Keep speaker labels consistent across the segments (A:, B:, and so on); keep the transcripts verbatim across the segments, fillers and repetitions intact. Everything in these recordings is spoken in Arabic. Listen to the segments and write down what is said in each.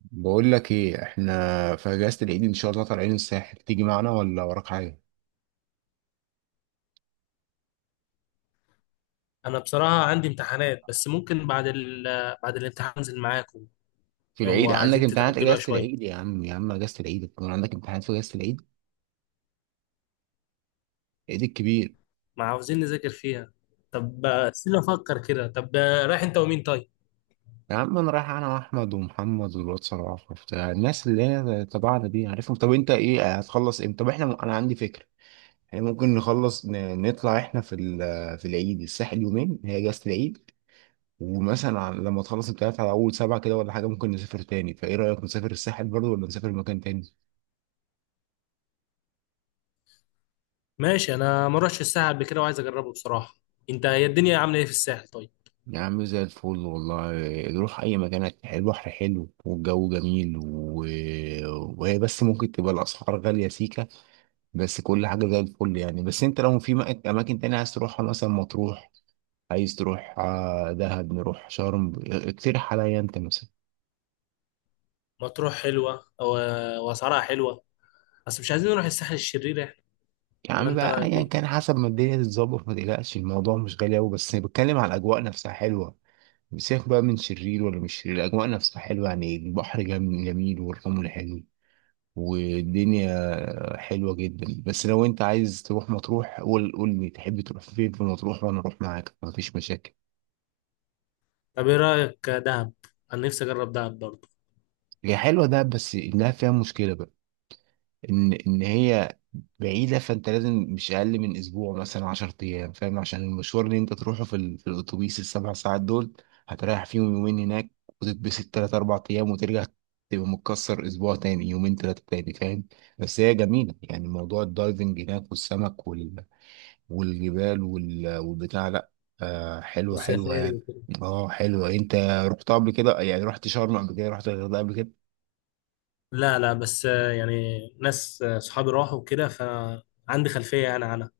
A: بقول لك ايه، احنا في اجازه العيد ان شاء الله طالعين الساحل. تيجي معنا ولا وراك حاجه؟
B: انا بصراحه عندي امتحانات بس ممكن بعد ال... بعد الامتحان انزل معاكم.
A: في
B: لو
A: العيد عندك
B: عايزين
A: امتحانات؟
B: تتاجلوها
A: اجازه
B: شويه،
A: العيد يا عم، يا عم اجازه العيد يكون عندك امتحانات في اجازه العيد؟ العيد الكبير.
B: ما عاوزين نذاكر فيها. طب استنى افكر كده. طب رايح انت ومين طيب؟
A: يا عم انا رايح انا واحمد ومحمد والواد صلاح وبتاع الناس اللي هي تبعنا دي، عارفهم. طب انت ايه هتخلص امتى؟ طب احنا م... انا عندي فكره. احنا ممكن نخلص ن... نطلع احنا في ال... في العيد الساحل يومين، هي اجازه العيد. ومثلا على- لما تخلص امتحانات على اول سبعه كده ولا حاجه ممكن نسافر تاني. فايه رايك، نسافر الساحل برضه ولا نسافر مكان تاني؟
B: ماشي، انا ما اروحش الساحل قبل كده وعايز اجربه بصراحه. انت هي الدنيا عامله ايه في الساحل طيب؟
A: يا عم زي الفل والله. نروح أي مكان هت- البحر حلو والجو جميل و... وهي بس ممكن تبقى الأسعار غالية سيكة. بس كل حاجة زي الفل يعني. بس أنت لو في مك- أماكن تانية عايز تروحها، مثلا مطروح عايز تروح، آه، دهب نروح، شرم، اقترح عليا أنت مثلا.
B: مطروح حلوه أو... واسعارها حلوه، بس مش عايزين نروح الساحل الشرير احنا.
A: يا
B: ولا
A: عم
B: انت
A: بقى،
B: رايك
A: يعني
B: ايه؟
A: كان حسب ما الدنيا تتظبط. ما تقلقش، الموضوع مش غالي أوي، بس بتكلم على الأجواء نفسها حلوة. سيبك بقى من شرير ولا مش شرير، الأجواء نفسها حلوة يعني. البحر جم- جميل والرمل حلو. والدنيا حلوة جدا. بس لو انت عايز تروح مطروح قول قول لي تحب تروح فين في مطروح وانا اروح معاك مفيش مشاكل.
B: طب ايه رايك دهب؟ انا نفسي اجرب دهب برضه.
A: هي حلوة ده، بس انها فيها مشكلة بقى، ان ان هي بعيدة. فانت لازم مش اقل من اسبوع، مثلا 10 ايام، فاهم؟ عشان المشوار اللي انت تروحه في, ال... في الاتوبيس، السبع ساعات دول هتريح فيهم يومين هناك، وتتبسط تلات اربع ايام وترجع. تبقى متكسر اسبوع تاني يومين تلاتة تاني، فاهم؟ بس هي جميلة يعني، موضوع الدايفنج هناك والسمك وال... والجبال وال- والبتاع، لا آه، حلوة حلوة يعني.
B: والسفاري.
A: اه حلوة. انت رحت قبل كده؟ يعني رحت شرم قبل كده، رحت الغردقة قبل كده؟
B: لا لا بس آه، يعني ناس آه، صحابي راحوا وكده، فعندي خلفية يعني عنها.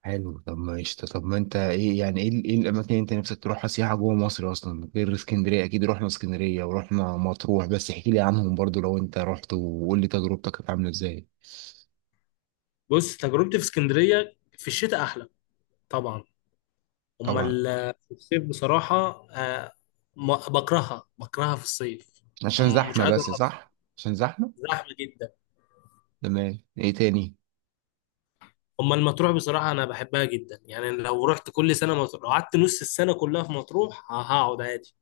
A: حلو طب ماشي. طب ما انت ايه يعني، ايه ال- ايه الاماكن اللي انت نفسك تروحها سياحة جوه مصر اصلا غير اسكندرية؟ اكيد رحنا اسكندرية ورحنا مطروح، بس احكي لي عنهم برضو لو انت رحت، وقول لي تجربتك كانت عاملة ازاي.
B: بص، تجربتي في اسكندرية في الشتاء أحلى طبعا. أما
A: طبعا.
B: ال- في الصيف بصراحة، آه، ما- بكرهها، بكرهها في الصيف.
A: عشان
B: م- مش
A: زحمة
B: عايز
A: بس،
B: أروح،
A: صح عشان زحمة.
B: زحمة جدا.
A: تمام. ايه تاني؟
B: أما المطروح بصراحة أنا بحبها جدا، يعني لو رحت كل سنة مطروح، لو قعدت نص السنة كلها في مطروح، ه- هقعد عادي.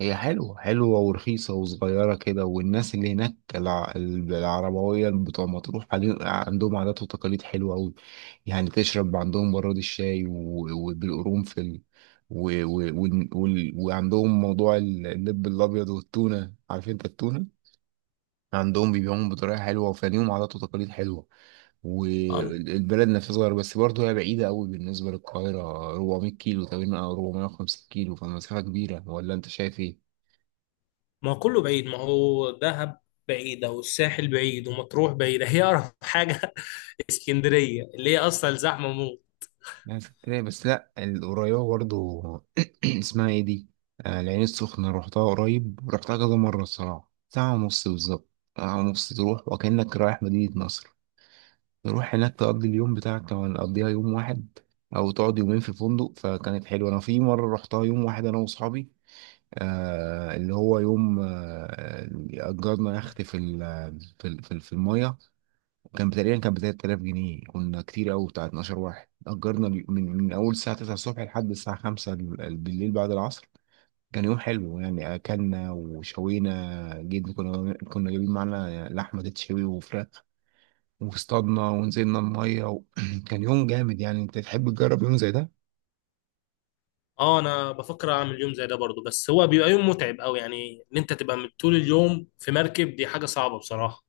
A: هي حلوة حلوة ورخيصة وصغيرة كده، والناس اللي هناك الع- العربوية بتوع مطروح علي- عندهم عادات وتقاليد حلوة أوي. يعني تشرب عندهم براد الشاي و- وبالقرنفل و- و- وال- وال- وعندهم موضوع ال- اللب الأبيض والتونة، عارف أنت التونة؟ عندهم بيبيعوهم بطريقة حلوة، وفنيهم عادات وتقاليد حلوة. والبلد نفسها صغيرة، بس برضه هي بعيدة أوي بالنسبة للقاهرة، 400 كيلو تقريبا أو 450 كيلو، فمسافة كبيرة ولا أنت شايف إيه؟
B: ما هو كله بعيد، ما هو دهب بعيدة والساحل بعيد ومطروح بعيدة، هي أقرب حاجة اسكندرية اللي هي أصلا زحمة موت.
A: ناس كتير، بس لا القريبة برضو اسمها ايه دي؟ آه العين السخنة، روحتها قريب، روحتها كذا مرة، الصراحة ساعة ونص بالظبط. ساعة ونص تروح وكأنك رايح مدينة نصر. تروح هناك تقضي اليوم بتاعك لو هنقضيها يوم واحد، أو تقعد يومين في فندق. فكانت حلوة. أنا في مرة روحتها يوم واحد أنا وأصحابي، آه اللي هو يوم، آه أجرنا يخت في ال- في ال- في ال- في المية. كان تقريبا كان ب تلات آلاف جنيه، كنا كتير قوي بتاع 12 واحد. اجرنا اليو- من من اول الساعه تسعة الصبح لحد الساعه خمسة ال- ال- بالليل بعد العصر. كان يوم حلو يعني، اكلنا وشوينا جدا، كنا كنا جايبين معانا لحمه تتشوي وفراخ، واصطادنا ونزلنا الميه و... كان يوم جامد يعني. انت تحب تجرب يوم زي ده؟
B: اه انا بفكر اعمل يوم زي ده برضو، بس هو بيبقى يوم متعب قوي، يعني ان انت تبقى من طول اليوم في مركب دي حاجة صعبة بصراحة.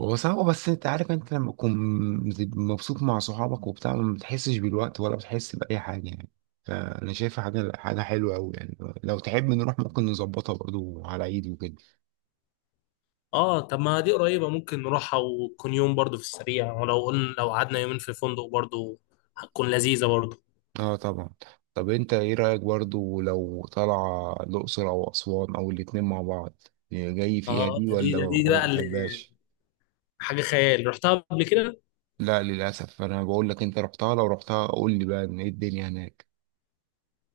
A: هو صعب، بس انت عارف انت لما تكون مبسوط مع صحابك وبتاع ما بتحسش بالوقت ولا بتحس بأي حاجة يعني. فأنا شايفها حاجة حاجة حلوة أوي يعني. لو تحب نروح ممكن نظبطها برضو على عيد وكده.
B: اه طب ما دي قريبة، ممكن نروحها وتكون يوم برضو في السريع، ولو قلنا لو قعدنا يومين في فندق برضو هتكون لذيذة برضو.
A: اه طبعا. طب انت ايه رأيك برضو لو طالعة الأقصر أو أسوان أو الاتنين مع بعض، جاي فيها
B: اه
A: دي
B: ده دي
A: ولا
B: ده دي
A: ولا
B: بقى اللي
A: بتحبهاش؟
B: حاجة خيال، رحتها قبل كده.
A: لا للأسف، أنا بقول لك، انت رحتها؟ لو رحتها قول لي بقى ان ايه الدنيا هناك.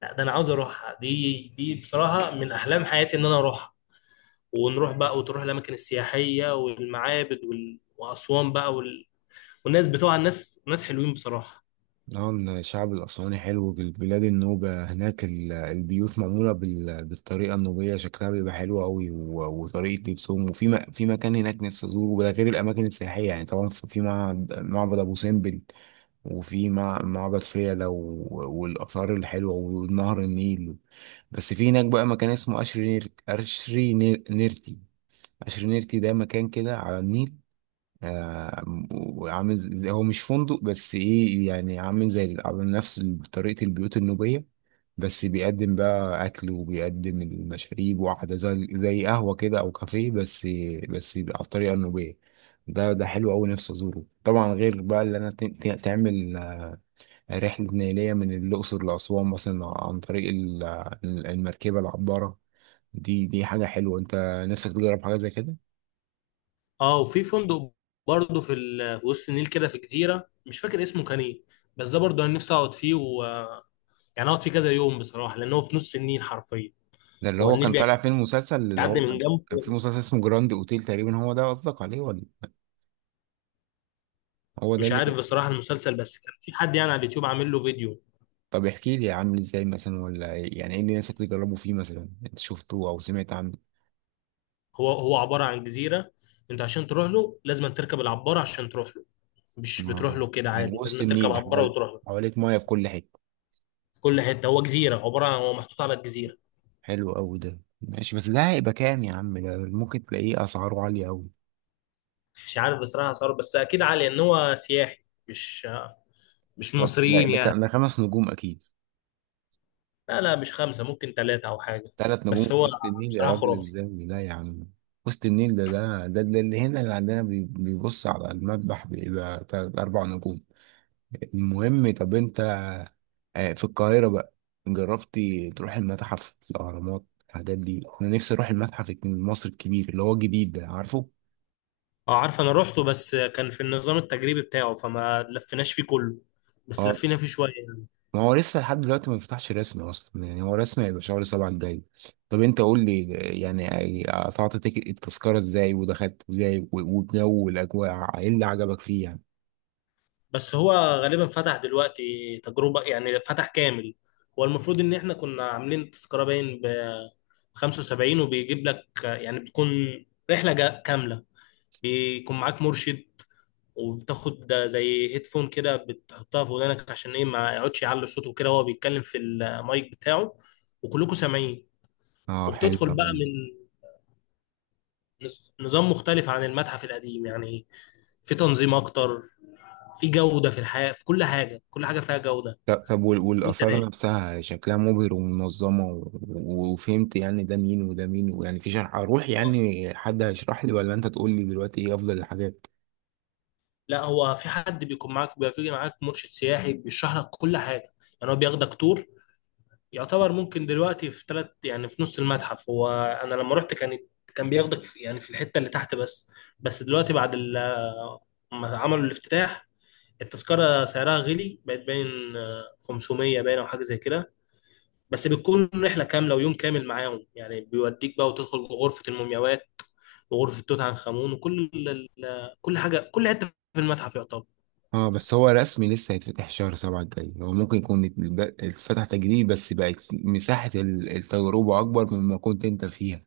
B: لا ده انا عاوز اروحها، دي دي بصراحه من احلام حياتي ان انا اروحها، ونروح بقى وتروح الاماكن السياحيه والمعابد وال... واسوان بقى وال... والناس بتوع الناس ناس حلوين بصراحه.
A: نعم الشعب الأسواني حلو، بالبلاد النوبة هناك ال- البيوت معمولة بال- بالطريقة النوبية، شكلها بيبقى حلو أوي، و- وطريقة لبسهم. وفي م- في مكان هناك نفسي أزوره، ده غير الأماكن السياحية يعني، طبعا في في معبد، معبد أبو سمبل، وفي مع- معبد فيلة و- والآثار الحلوة ونهر النيل. بس في هناك بقى مكان اسمه أشري نير- أشري نير- نيرتي. أشري نيرتي ده مكان كده على النيل، آه، وعامل زي، هو مش فندق، بس ايه يعني، عامل زي على نفس طريقة البيوت النوبية، بس بيقدم بقى أكل وبيقدم المشاريب وقعدة زي زي قهوة كده أو كافيه، بس بس يبقى على الطريقة النوبية. ده ده حلو أوي، نفسي أزوره طبعا، غير بقى اللي أنا ت- ت- تعمل آه، رحلة نيلية من الأقصر لأسوان مثلا عن طريق ال- المركبة، العبارة. دي دي حاجة حلوة، أنت نفسك تجرب حاجة زي كده؟
B: اه وفي فندق برضه في ال... في وسط النيل كده في جزيره، مش فاكر اسمه كان ايه، بس ده برضه انا نفسي اقعد فيه و... يعني اقعد فيه كذا يوم بصراحه، لان هو في نص النيل حرفيا.
A: ده اللي
B: هو
A: هو كان
B: النيل
A: طالع فيه المسلسل اللي
B: بيعدي
A: هو
B: من
A: كان، كان في
B: جنبه.
A: مسلسل اسمه جراند اوتيل تقريبا، هو ده قصدك عليه ولا؟ هو ده
B: مش
A: اللي كان.
B: عارف بصراحه المسلسل، بس كان في حد يعني على اليوتيوب عامل له فيديو.
A: طب احكي لي عامل ازاي مثلا، ولا يعني ايه اللي الناس بتجربوا فيه، مثلا انت شفته او سمعت عنه.
B: هو هو عبارة عن جزيرة، انت عشان تروح له لازم تركب العبارة عشان تروح له، مش بتروح
A: آه.
B: له كده
A: يعني
B: عادي،
A: وسط
B: لازم تركب
A: النيل
B: عبارة
A: حوال
B: وتروح له.
A: حواليك ميه في كل حته.
B: في كل حتة، هو جزيرة عبارة عن هو محطوط على الجزيرة.
A: حلو قوي ده، ماشي. بس ده هيبقى كام يا عم؟ ده ممكن تلاقيه اسعاره عاليه قوي.
B: مش عارف بصراحة صار، بس أكيد عالي إن هو سياحي، مش مش
A: طب ده
B: مصريين
A: ده
B: يعني.
A: كان ده خمس نجوم اكيد؟
B: لا لا مش خمسة، ممكن ثلاثة أو حاجة.
A: ثلاث نجوم
B: بس
A: في
B: هو
A: وسط النيل يا
B: بصراحة
A: راجل
B: خرافي.
A: ازاي؟ لا يا عم. وسط النيل ده ده ده ده اللي هنا اللي عندنا بي- بيبص على المذبح بيبقى تلات أربع نجوم. المهم طب أنت، آه، في القاهرة بقى، جربتي تروح المتحف، الأهرامات، الحاجات دي؟ أنا نفسي أروح المتحف المصري الكبير اللي هو جديد ده، عارفه؟
B: اه عارف، أنا روحته بس كان في النظام التجريبي بتاعه فما لفيناش فيه كله، بس
A: آه.
B: لفينا فيه شوية.
A: ما هو لسه لحد دلوقتي ما بيفتحش رسمي اصلا. يعني هو رسمي هيبقى شهر سبعة الجاي. طب انت قول لي يعني قطعت تيك- التذكرة ازاي ودخلت ازاي و- والجو والاجواء ايه اللي عجبك فيه يعني.
B: بس هو غالبا فتح دلوقتي تجربة، يعني فتح كامل. هو المفروض ان احنا كنا عاملين تذكرة باين ب خمسة وسبعين، وبيجيب لك يعني بتكون رحلة جا- كاملة. بيكون معاك مرشد، وبتاخد زي هيدفون كده بتحطها في ودانك عشان ايه ما يقعدش يعلي صوته كده، وهو بيتكلم في المايك بتاعه وكلكم سامعين.
A: اه حلو
B: وبتدخل بقى
A: أوي.
B: من نز- نظام مختلف عن المتحف القديم يعني، في تنظيم اكتر، في جودة في الحياة، في كل حاجة، كل حاجة فيها جودة.
A: طب طب وال-
B: وانت
A: والاثار
B: داخل،
A: نفسها شكلها مبهر ومنظمة و- و- وفهمت يعني ده مين وده مين؟ ويعني في شرح، اروح يعني حد هيشرح لي ولا انت تقول لي دلوقتي ايه افضل الحاجات.
B: لا، هو في حد بيكون معاك، بيبقى في معاك مرشد سياحي بيشرح لك كل حاجه، يعني هو بياخدك تور يعتبر. ممكن دلوقتي في ثلاث، يعني في نص المتحف هو، انا لما رحت كانت، كان بياخدك في يعني في الحته اللي تحت بس. بس دلوقتي بعد ال- ما عملوا الافتتاح، التذكره سعرها غلي بقت باين آه، خمسمية، باين او حاجه زي كده، بس بتكون رحله كامله ويوم كامل معاهم، يعني بيوديك بقى وتدخل غرفه المومياوات وغرفه توت عنخ امون، وكل ال- ال- كل حاجه، كل حته في المتحف يعتبر.
A: اه، بس هو رسمي لسه هيتفتح شهر سبعة الجاي. هو ممكن يكون ات- ب- اتفتح تجريبي، بس بقت مساحة ال- التجربة أكبر مما كنت أنت فيها،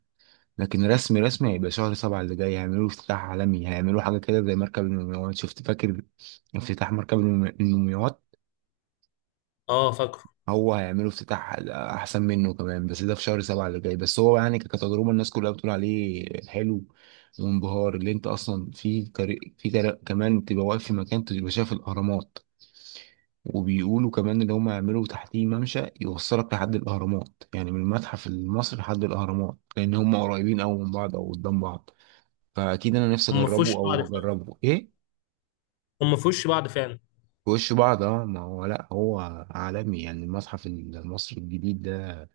A: لكن رسمي رسمي هيبقى شهر سبعة اللي جاي. هيعملوا افتتاح عالمي، هيعملوا حاجة كده زي مركب المومياوات، شفت فاكر افتتاح مركب المومي- المومياوات؟
B: اه فاكره.
A: هو هيعملوا افتتاح احسن منه كمان، بس ده في شهر سبعة اللي جاي. بس هو يعني ك- كتجربة الناس كلها بتقول عليه حلو وانبهار، اللي انت اصلا في طريق في طريق كمان تبقى واقف في مكان تبقى شايف الاهرامات. وبيقولوا كمان ان هم يعملوا تحتيه ممشى يوصلك لحد الاهرامات، يعني من المتحف المصري لحد الاهرامات، لان هم قريبين قوي من بعض او قدام بعض. فاكيد انا نفسي
B: هم في
A: اجربه،
B: وش بعض
A: او
B: فعلا،
A: اجربه ايه.
B: هم في وش بعض فعلا.
A: في وش بعض. اه ما هو، لا هو عالمي يعني، المتحف المصري الجديد ده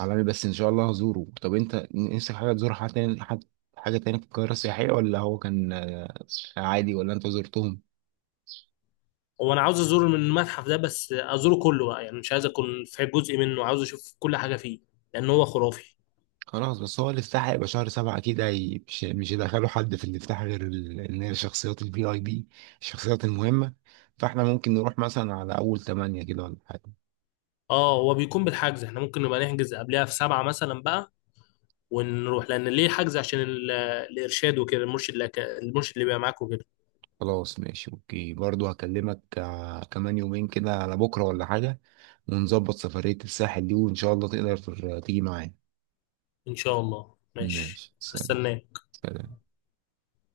A: عالمي. بس ان شاء الله هزوره. طب انت نفسك حاجه تزور حاجه تاني، حاجه حاجة تاني في القاهره السياحيه، ولا هو كان آه، عادي، ولا انت زرتهم؟
B: هو انا عاوز ازور من المتحف ده، بس ازوره كله بقى، يعني مش عايز اكون في جزء منه، عاوز اشوف كل حاجه فيه، لان هو خرافي.
A: خلاص. بس هو الافتتاح هيبقى شهر سبعة أكيد، هي- مش مش هيدخلوا حد في الافتتاح غير ال- إن هي الشخصيات الفي أي بي، الشخصيات المهمة. فاحنا ممكن نروح مثلا على أول تمانية كده ولا حاجة.
B: اه هو بيكون بالحجز، احنا ممكن نبقى نحجز قبلها في سبعة مثلا بقى ونروح، لان ليه حجز عشان ال- الارشاد وكده، المرشد اللي المرشد اللي بيبقى معاك وكده.
A: خلاص ماشي أوكي، برضو هكلمك آه، كمان يومين كده على بكرة ولا حاجة، ونظبط سفرية الساحل دي وإن شاء الله تقدر تر- تيجي معايا.
B: ان شاء الله ماشي.
A: ماشي سلام.
B: هستناك.
A: سلام.